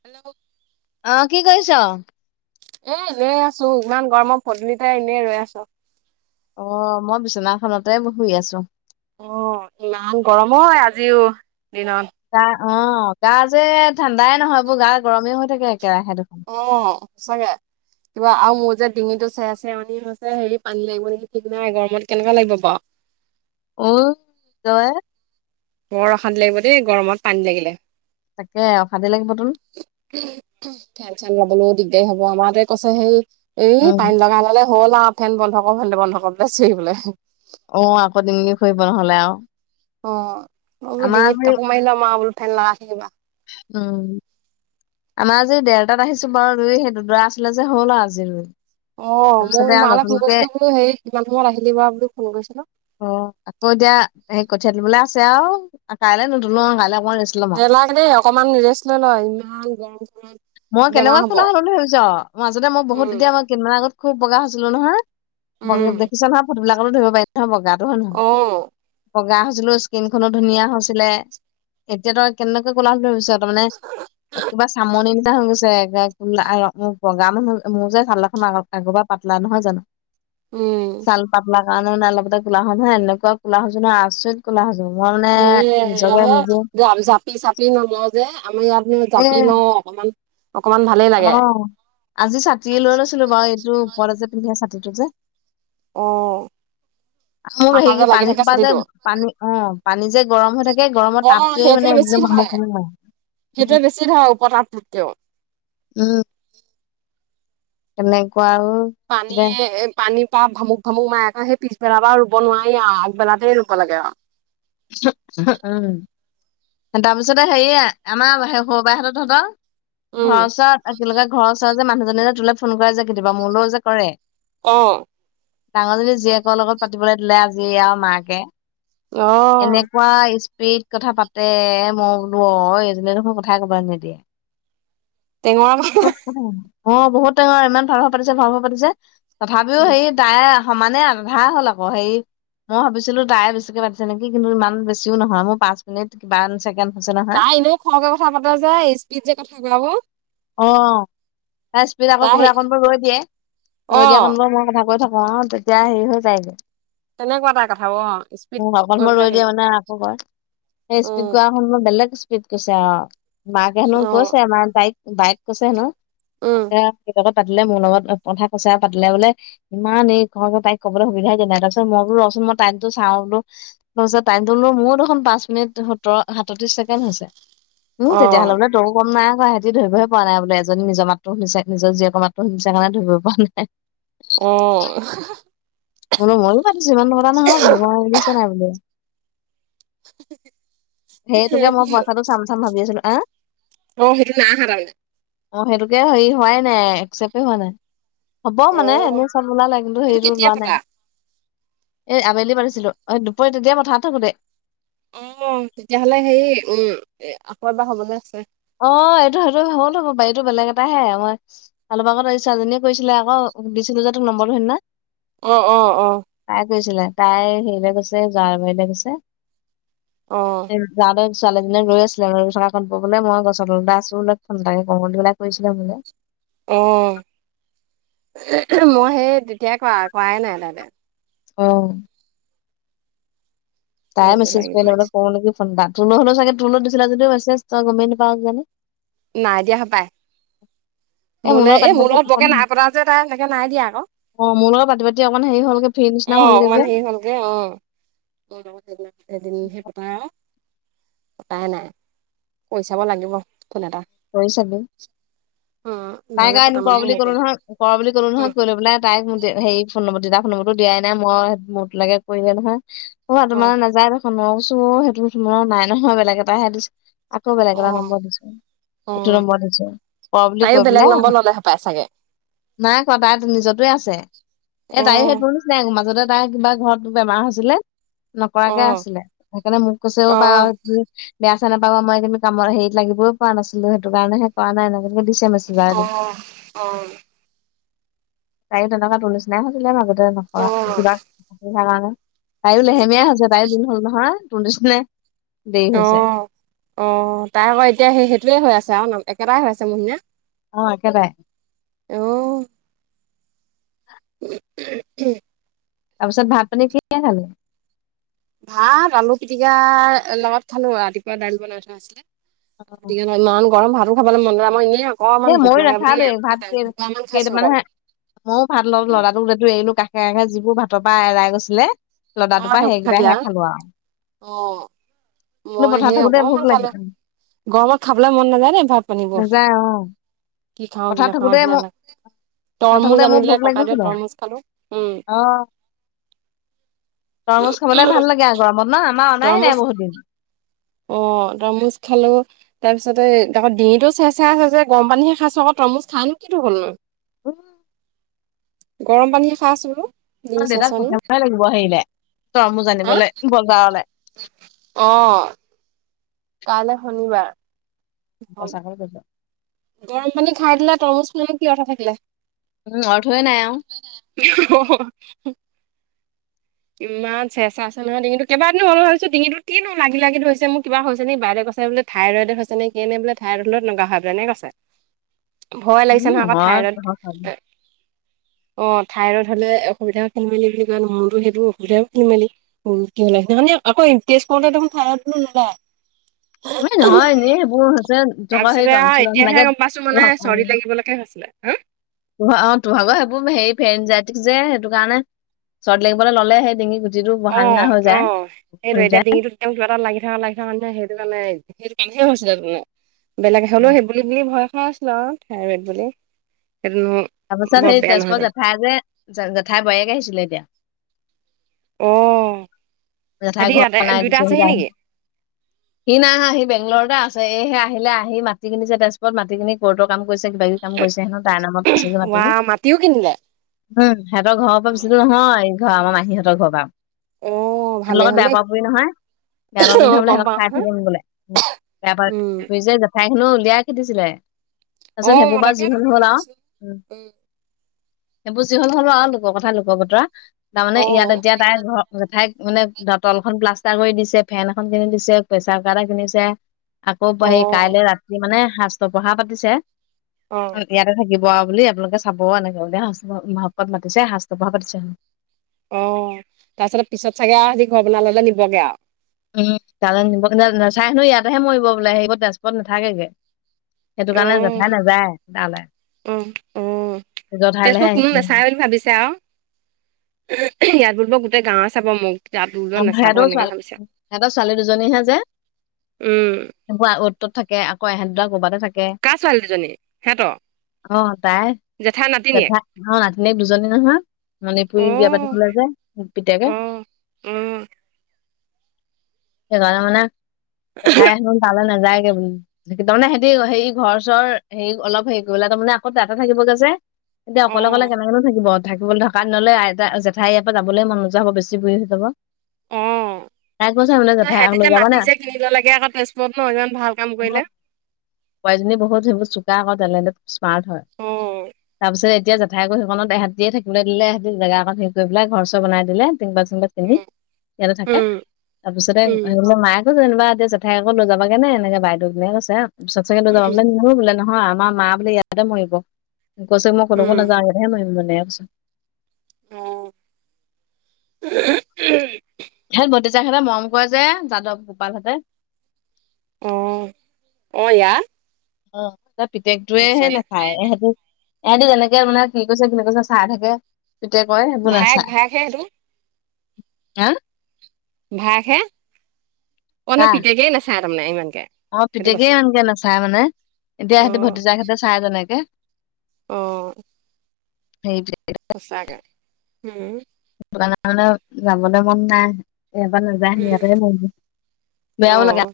Hello আহ কি কৈছ। এ এনেই আছো ইমান গৰমৰ পদূলিতে এনেই ৰৈ আছো অ মই বিচনাখনতে শুই আছো অ ইমান গৰমো আজিও দিনত গা অ গা যে ঠাণ্ডাই নহয় এইবোৰ গা গৰমেই হৈ থাকে একেৰাহে দুখন সচাকে কিবা আৰু মোৰ যে ডিঙিটো চেৰা চেৰনি হৈছে হেৰি পানী লাগিব নিকি ঠিক নাই গৰমত কেনেকোৱা লাগিব বাও অ যএ বৰ অশান্তি লাগিব দেই গৰমত পানী লাগিলে তাকে অশান্তি লাগিবতোন খেল চাবলৈ দি সেই হব আমাৰ তোৱে কৈছে হেই এই উম পানী লগাই ললে হ'ল আ ফেন বন্ধ কৰ ফেন বন্ধ কৰ বুলি চিঞৰিবলে অ আকৌ দিঙই কৰিব নহলে আও অ মই বোলো আমাৰ ডিঙিত আজি কাপোৰ মাৰি লম আও বোলো ফেন লগাই থৈ দিবা উম আমাৰ আজি ঢেৰটাত আহিছো বাৰু ই সেই দুদৰা আছিলে যে হ'ল আৰু আজি ৰুই অ তাৰপিছতে মোৰ আৰু মা লে ফোন নতুনকে কৰিছিলো বোলো হেই কিমান সময়ত আহিলি বা বুলি ফোন কৰিছিলো। অ আকৌ এতিয়া সেই কঠিয়া তুলিবলে আছে আও কাইলে নুতুলো কাইলে নেলাগে দেই অকমান ৰেষ্ট লৈ ল ইমান গৰমখনত মই কেনেকুৱা কোলা হলো বুলি ভাবিছ মাজতে মই বহু উম এতিয়া মই কেইদিনমান আগত খুব বগা হৈছিলো নহয় বগী উম দেখছ নহয় ফটোবিলাকতো ধৰিব পাৰি নহয় বগাত অহ বগা হৈছিলো স্কিনখনো ধুনীয়া হৈছিলে এতিয়াতো কেনেকে কোলা হলো ভাবিছ তামানে কিবা চামনি কিবা হৈ গৈছে কোলা মোক বগা মানুহ মোৰ যে চালখন আগৰ পা পাতলা নহয় জানো উম গা নোম আ লগতে কোলা হম নহয় এনেকুৱা কোলা হৈছো ন অচৈত কোলা হৈছো মই মানে এ নিজকে নিজে জাপি চাপি নলও যে আমি ইয়াত জাপি লওঁ অকমান অকমান ভালেই লাগে অসআজি ছাতিয়ে লোৱা লৈছিলো বাৰু এইটো ওপৰত যে পিন্ধে ছাতিটো যে অ মোৰ মাথা হেৰি কি যে লাগি পানী থাকে খোপা যে চুলিটো পানী অ পানী যে গৰম হৈ থাকে গৰমত অ তাপটয়ে সেইটোৱে মানে বেছি ঘ ধৰে মক সেইটোৱে বেছি ধৰে উপ তাত টোতকও উম এনেকোৱা পানীয়ে পানী তা ভামুক ভামুক মায়ে আকৌ সেই পিছবেলাৰ পৰা ৰুব নোৱাৰি আৰু আগবেলাতেই ৰুব লাগে আৰু উম তাৰপিছতে হেৰি আমাৰ স সৰু বাই হতত হহঁতৰ ঘৰৰ উম ওচৰত তোলে যে ঘৰৰ ওচৰ যে মানুহজনে যে তোলে ফোন কৰে যে কেতিয়াবা মোলৈও যে কৰে অ ডাঙৰজনী জীয়েকৰ লগত পাতিবলৈ দিলে আজি আৰু মাকে অ এনেকুৱা স্পি কি কথা পাতে মই বোলো অ এইজনী দেখোন কথাই একবাৰে নিদিয়ে টেঙৰা অ বহুত ডাঙৰ ইমান ভাল খ পাতিছে ভাল খ পাতিছে তথাপি উম হে দায়ে সমানে আন্ধা হ'ল আকৌ হেই মই ভাবিছিলো তাই বেছিকে পাতিছে নেকি কিন্তু ইমান বেছিও নহয় মোৰ পাঁচ মিনিট কিমান ছেকেণ্ড। হৈছে নহয় তাই এনেও খৰকে কথা পাতা যে স্পিড যে কথা কোৱাবোৰ। অ তাই ইস্পিদ আকৌ কোব কোনবোৰ ৰৈ দিয়ে অ ৰৈ দিয়া কাৰনে মই আগত গৈ ৰৈ থাকো অ তেতিয়া হেৰি হৈ যায়গৈ তেনেকুৱা তাই কথাবোৰ অ উ স্পীড কৰি অকনমান মই পেলাই ৰৈ দিয়া হেৰি মানে আকৌ কৰ। উম [unintelligible] কৈছে আও মাকে হেনো অ কৈছে মাৰ তাইক বাইক কৈছে হেনো উম আ কিবা এটা পাতিলে মোৰ লগত অ কথা কচা পালে বোলে ইমান এই ক তাইক কবলৈ সুবিধাই দিয়া নাই তাৰপিছত মই বোলো মই টাইমতো চা বোলো তাৰপিত টাইটোলো মোৰো দেখোন পাঁচ মিনিট সোতৰ সাতত্ৰিশ ছেকেণ্ড হৈছে উম অ তেতিয়াহ'লে বোলে তও গম নাই হোৱা ধৰিবহে পৰা নাই বোলে এজনি নিজ মাতটো শুনিছে নিজৰ জীয়েকৰ মাত্ৰ শুনিছে কাৰণে ধৰিবৈ পৰা নাই আহ বোলো ময়ো পাতিছো ইমান নপতা নহয় বোলো মই দিছা নাই বোলো [unintelligible] এ সেইটোকে সেইটো মই পইখাটো চাম চাম ভাবি আছিলো হ অ হৰি নাহা তামানে অ সেইটোকে হেৰি হোৱাই নাই একচেপ্টে হোৱা নাই হ'ব অ মানে এনেই চব ওলালে কিন্তু সেইটো সেৰিটো কেতিয়া ওলোৱা পতা উই এ আবেলি পাতিছিলো অ দুপৰী তেতিয়া পথাত থাকো তে অ তেতিয়াহলে হে উম আকৌ এবাৰ হবলৈ আছে এছ জ্বনশো উ দিছিলো যে তোক নম্বৰটো সেইদিনা অ অ অ কৈছিলে তাই হেৰিলে গৈছে যাৰ বাৰীলৈ গৈছে অ যাৰ ছোৱালীজনি ৰৈ আছিলে মানে ৰৈ থকা কাৰণে মই গছত তলতে আছো বুলো ফোন এটাকে কৰোঁ বুলিপেলাই কৰিছে আও মূলে উ মই সেই তেতিয়াই কৱা কৱাই নাই তাতে অ তাই কৰিব মেছেজ লাগিব কৰিলে বুলে এতিয়া কৰোঁ নেকি ফোন এটা তোলোঁ দিছিলে যদিও মেচেজ তই গমেই নাপাৱও কিজানি নাই দিয়া হপায় এ মোলৈ এই পাতি মোৰ পাতি লগত অকন বৰকে নাই পতা যে তাই সেনেকে নাই দিয়া আকৌ অ মোৰ লগত পাতি পাতি অকন হেৰি হ'লগে ফ্ৰী অ নিচিনা হ'লগে অকমান যে হেৰি হলগে অ লগ সেইদিন সেই পতা আৰু কটাই নাই কৈ চাব লাগিব ফোন এটা কৰি চাবি উম তাইক নহ'লে পতা কৰা মানুহ বুলি কলো নাইকিয়া নহয় কৰা বুলি কলো হ'ল নহয় উম, কৈ পেলাই তাইক হেৰি ফোন তেতিয়া ফোন নম্বৰ টো দিয়াই নাই মই মোৰতো লেকে কৰিলে নহয় অ তোমাৰ নাযায় নহয় মই কৈছোঁ সেইটো নাই নহয় বেলেগ এটা সে দিশ আকৌ বেলেগ অ এটা নম্বৰ দিছো অ এইটো নম্বৰ দিছো তাইও কৈ বেলেগ পেলাই নম্বৰ ললে হপাই চাগে নাই কোৱা তাই নিজটোৱে আছে এ অ তাই সেইটোৰ নিচিনাই মাজতে তাই কিবা ঘৰত বেমাৰ হৈছিলে অ নকৰাকে আছিলে সেইকাৰণে মোক কৈছে অও অ অ বাৰ বেয়া সেয়া নাপাবা মই কিন্তুি কামত হেৰি লাগিবই পৰা নাছিলো সেইটো কাৰণে কৰা নাই ন অহ অহ তাই তেনেকোৱা টো নিচিনাই হৈছিলে মাজতে নকৰা অ কিবা অসুবিধা কাৰণে তাইয়ো লেহেমীয়া হৈছে তাইয়ো দিন হল নহয় তোৰ নিচিনা অ অ তাই আকৌ এতিয়া সেই সেইটোয়ে হৈ আছে আৰু নাম একেটাই হৈ আছে মোহ নিচিনা অ একেটাই উ উম তাৰপিছত ভাত পানী কি খালে ভাত আলু পিটিকা লগত খালো ৰাতিপুৱা দাইল বনাই থোৱা আছিলে ইমান গৰম ভাতো খাবলৈ মন য মই এনেই এ অকমান ভোক ময়ো লাগে বুলি নাখালোৱে এ ভ মান খাইছো অকল ময়ও ভাত ললো ল'ৰাটো এৰিলো কাষে কাষে যিবোৰ ভাতৰ পৰা এৰাই গৈছিলে অ লদাটোৰ পৰা সেইবোৰ খালী সেইকেইটাহে আউ খালো আৰু কিন্তু মই পথাৰত সেই থাকোতে ভোক অকমান খালো লাগিল গৰমত খাবলে মন নাযায় নে ভাত পানীবোৰ নাযায় অ' কি খাওঁ কি পথাৰত নাখাওঁ থাকোতে মই নিচিনা লাগে পথাৰত থাকোতে তৰমুজ মোৰ আনিলে ভোক ককাইদেৱে লাগিছিলে তৰমুজ খালো উম অ তৰমুজ খাবলে ভাল লাগে আক গৰমত ন নাই নাই তৰমুজ বহুত দিন অ তমুজ খালো তাৰ পিছতে আকৌ ডিঙিটো চাই চাই চ গৰম পানীহে খাইছো আক তৰমূচ খাই কিটো হলনু উম গৰম পানী খাই আছো ডিঙি অ দেউতাক চেৰচেৰনি কথাই লাগিব হেৰিলে তৰ মোজ হা জানিবলে বজাৰলে অ কাইলৈ শনিবাৰ হ'ব। চাকৰি কৰিছ গৰম পানী খাই দিলে তৰমুজ মানে কি অৰ্থ থাকিলে উম অৰ্থই নাই আৰু অ ইমান চেচা আছে নহয় ডিঙিতটো কেইবা দিনো হল ভাবি ডিঙিটো কি নো লাগি লাগি ধৰিচে মোৰ কিবা হৈছে নেকি বাইদে কৈছে বোলে থাইৰইডত হৈছে নে কেনে বলে থাইৰডত না বোলে নে কৈছে [unintelligible] ভয় উম লাগিছে নহয় আকৌ তহঁত খাবি ঠাইৰট অ থঠাইৰইড হলে অসুবিধা হনমূলি বুলি কয় নহয় মূৰটো অসুধি মেলিনে আকৌ তেজ কৰতে দেখোন থায়ৰিন নোলৈ এ নহয় এনেই সেইবোৰ হৈছে জৰ সেই তাৰপিছতে আৰু ট্ৰঞ্চলৰ এতিয়াহে গম পাইছোঁ মানে নিচিনাকে অ চৰ্দি লাগিবলৈকে হৈছিলে হা তোমা অ তোৰ ভাগৰ সেইবোৰ হেৰি ফেন জাইটিক যে সেইটো কাৰণে চৰ্দি লাগিবলৈ ল'লে হে ডিঙি গুটিটো অ বহা নিচিনা হৈ অ যায় সেইটোৱে হৈ এতিয়া যায় ডিঙিটোত যেন কিবা এটা লাগি থাকা লাগি থকা সে মানে সেইটো কাণেহে হৈছিলে তামানে বেলেগে হ'লেও সেইবুলি বুলি ভয় খাই আছ জৰ খাই বোলে তাৰপাছত সেই তেজপুৰ জেঠাই যে জেঠাই বোৱাৰীয়েকে আহিছিলে এতিয়া অ জেঠাই সিহঁতি ঘৰ ইয়াতে বনাই দিছে দুইটা আছেহি সৌডাল নেকি সি নাই অহা সি বেংলৰতে আছে এইহে আহিলে আহি মাটি কিনিছে তেজপুৰত মাটি কিনি কৰ্টৰ কাম কৰিছে কিবা কিবি কাম কৰিছে হেনো তাই নামত আছে যে ৱা মাটিবোৰ মাটিও কিনিলে উম সিহঁতৰ ঘৰৰ পা বেছি দুৰ নহয় ঘৰ আমাৰ মাহী হতৰ ঘৰ পা অ সিহঁত ভালেই লগত হ'ল বেয়া দেই পোৱা পুই নহয় বেয়া পোৱা অ পুই নহয় বোলে গম সিহঁক পাওঁ চাই নহয় থাকিম বোলে বেয়া পোৱা উম পুই যে জেঠাই শুনঔ উলিয়াই খেদিছিলে অ তাছত সেইবোৰ মই বা যি তাকেতো হল গম হল আউ পাইছো উম সেইবোৰ যি হল হল আও লোকৰ কথা লোকৰ বতৰা তামানে অ ইয়াত এতিয়া তাইৰ জেঠাই মানে তলখন প্লাষ্টাৰ কৰি দিছে ফেন এখন কিনি দিছে প্ৰেচাৰ কুকাৰ এটা কিনিছে আকৌ অ হে কাইলে ৰাতি মানে শাস্ত্ৰ পঢ়া পাতিছে অ ইয়াতে থাকিব বোৱা বুলি আপোনালোকে চাব এনেকে চাব মাতিছে সাচটো ব পাতিছে অ তাপিছতে পিছত চাগে আও হেতি ঘৰ বনাই ললে নিবগে আউ উম তালে নিব জেঠাই হেনো ইয়াতেহে মৰিব বোলে সেই তেজপুৰত নাথাকেগে সেইটো অ কাৰণে জেঠাই নাযায় তালে অ অ তেজপুৰত কোনো নাচায় বুলি ভাবিছে আও ইয়াত বুলিব গোট গোটেই গাৱে চাব মোক তাত বুলিব অ নাচাব সিহঁতৰ এনেকে ছোৱালী ভাবিছে সিহঁতৰ ছোৱালী দুজনীহে যে উম বোৱা অত তত থাকে আকৌ এহেঁত দুটাক কাৰ ছোৱালী দুজনী সেতৰ অ তাই জেঠাই অ নাতিনীয়েক দুজনী নহয়। মানে পুৰি বিয়া অ পাতিছিলে যায় পিতেকে উম উম সেইকাৰণে মানে জেঠাই হতৰ ভালে ন। যায়গে বো তাৰানে সিহতি হৰি ঘৰ চৰ হেৰি অলপ হেৰি কৰিবলে তাৰমানে আকৌ তাতে থাকিবগৈ যে। এতিয়া অ অকলে অকলে কেনেকেনু থাকিব। থাকিব থকা দিনলে আইটা এ জেঠাই ইয়াৰ পৰা যাবলৈ মন নোযোৱা হব বেছি বুঢ়ী হৈ যাব ত তাই কৈছে মানে জেঠাই লৈ সিহঁততি যাবা মাটি নে যে কিনি ললেগে আকৌ তেজপুৰত ন ইমান ভাল কাম কৰিলে। বোৱাৰি জনী বহুত সেইবোৰ চোকা আকৌ টেলেন্টত স্মাৰ্ট হয় অ তাৰপিছত এ এতিয়া জেঠাইকৌ সেইখনত তেহেতিয়ে থাকিবলে দিলে হেতি জেগা অকণ থিক কৰি পেলাই ঘৰ চৰ বনাই দিলে টিং পাত চিং পাত কিনি উম ইয়াতে থাকে উম তাৰপিছতে উম তেহেতবিলাকক মায়ে গৈ কিবা এতিয়া জেঠায়েকক লৈ যাবাগে নে এনেকে বাইদেউজনীয়ে কৈছে চ সচাকে লৈ যাবা উম বোলে নিনো বোলে নহয় হয় আমাৰ মা বোলে ইয়াতে মৰিব কৈছ মই কলৈকো উম, নাযাওঁ ইয়াততেহে মৰিম বোলে এনেকে কৈছে অ সিহঁত ভতিজাকহঁতে মৰম কৰে যে যাদৱ গোপালহঁতে। অ অয়া অ এ পিতেকটোৱে হে নাচায় এহেতি ইহতি যেনেকে মানে কি কৈছে কি নকৈছে চাই থাকে তেতিয়া কয় একো ভায়েক নাচাই। ভায়েকহে সেইটো হা ভায়েক হে অ মানে কাৰ পিতেকে নাচাই তামানে ইমান। অ পিতেকেই ইমানকে নাচাই মানে এতিয়া অ সিহতি ভতিজা সঁতে চাই যেনেকে। অ সেইটোৱে সচাকে উম। সেইটো কাৰণ যাবলৈ মন নাই ইয়াৰ পৰা নাযায় উম সিহঁতে মন যায়। অ বেয়াও লাগে।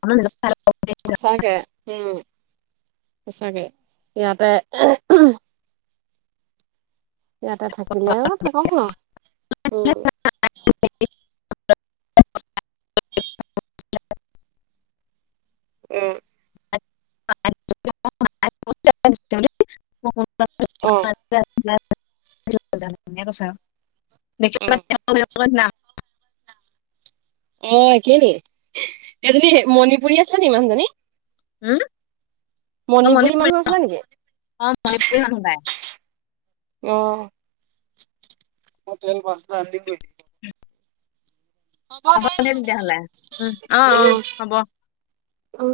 সঁচাকে উম সঁচাকে ইয়াতে। ইয়াতে থাকিলেও থাকক ন উম। [unintelligible] উম [unintelligible] অ কৈ অ [unintelligible] অ একেইনি সেইজনী মণিপুৰী আছে নে মানুহজনী উম অ মণিপুৰী মণিপুৰ মানুহ আছিলে নেকি অ মণিপুৰী মানুহ সপাই আহ মই তেল ভচ হা হ'ব দে তেতিয়াহলে উম অ অ হ'ব। অ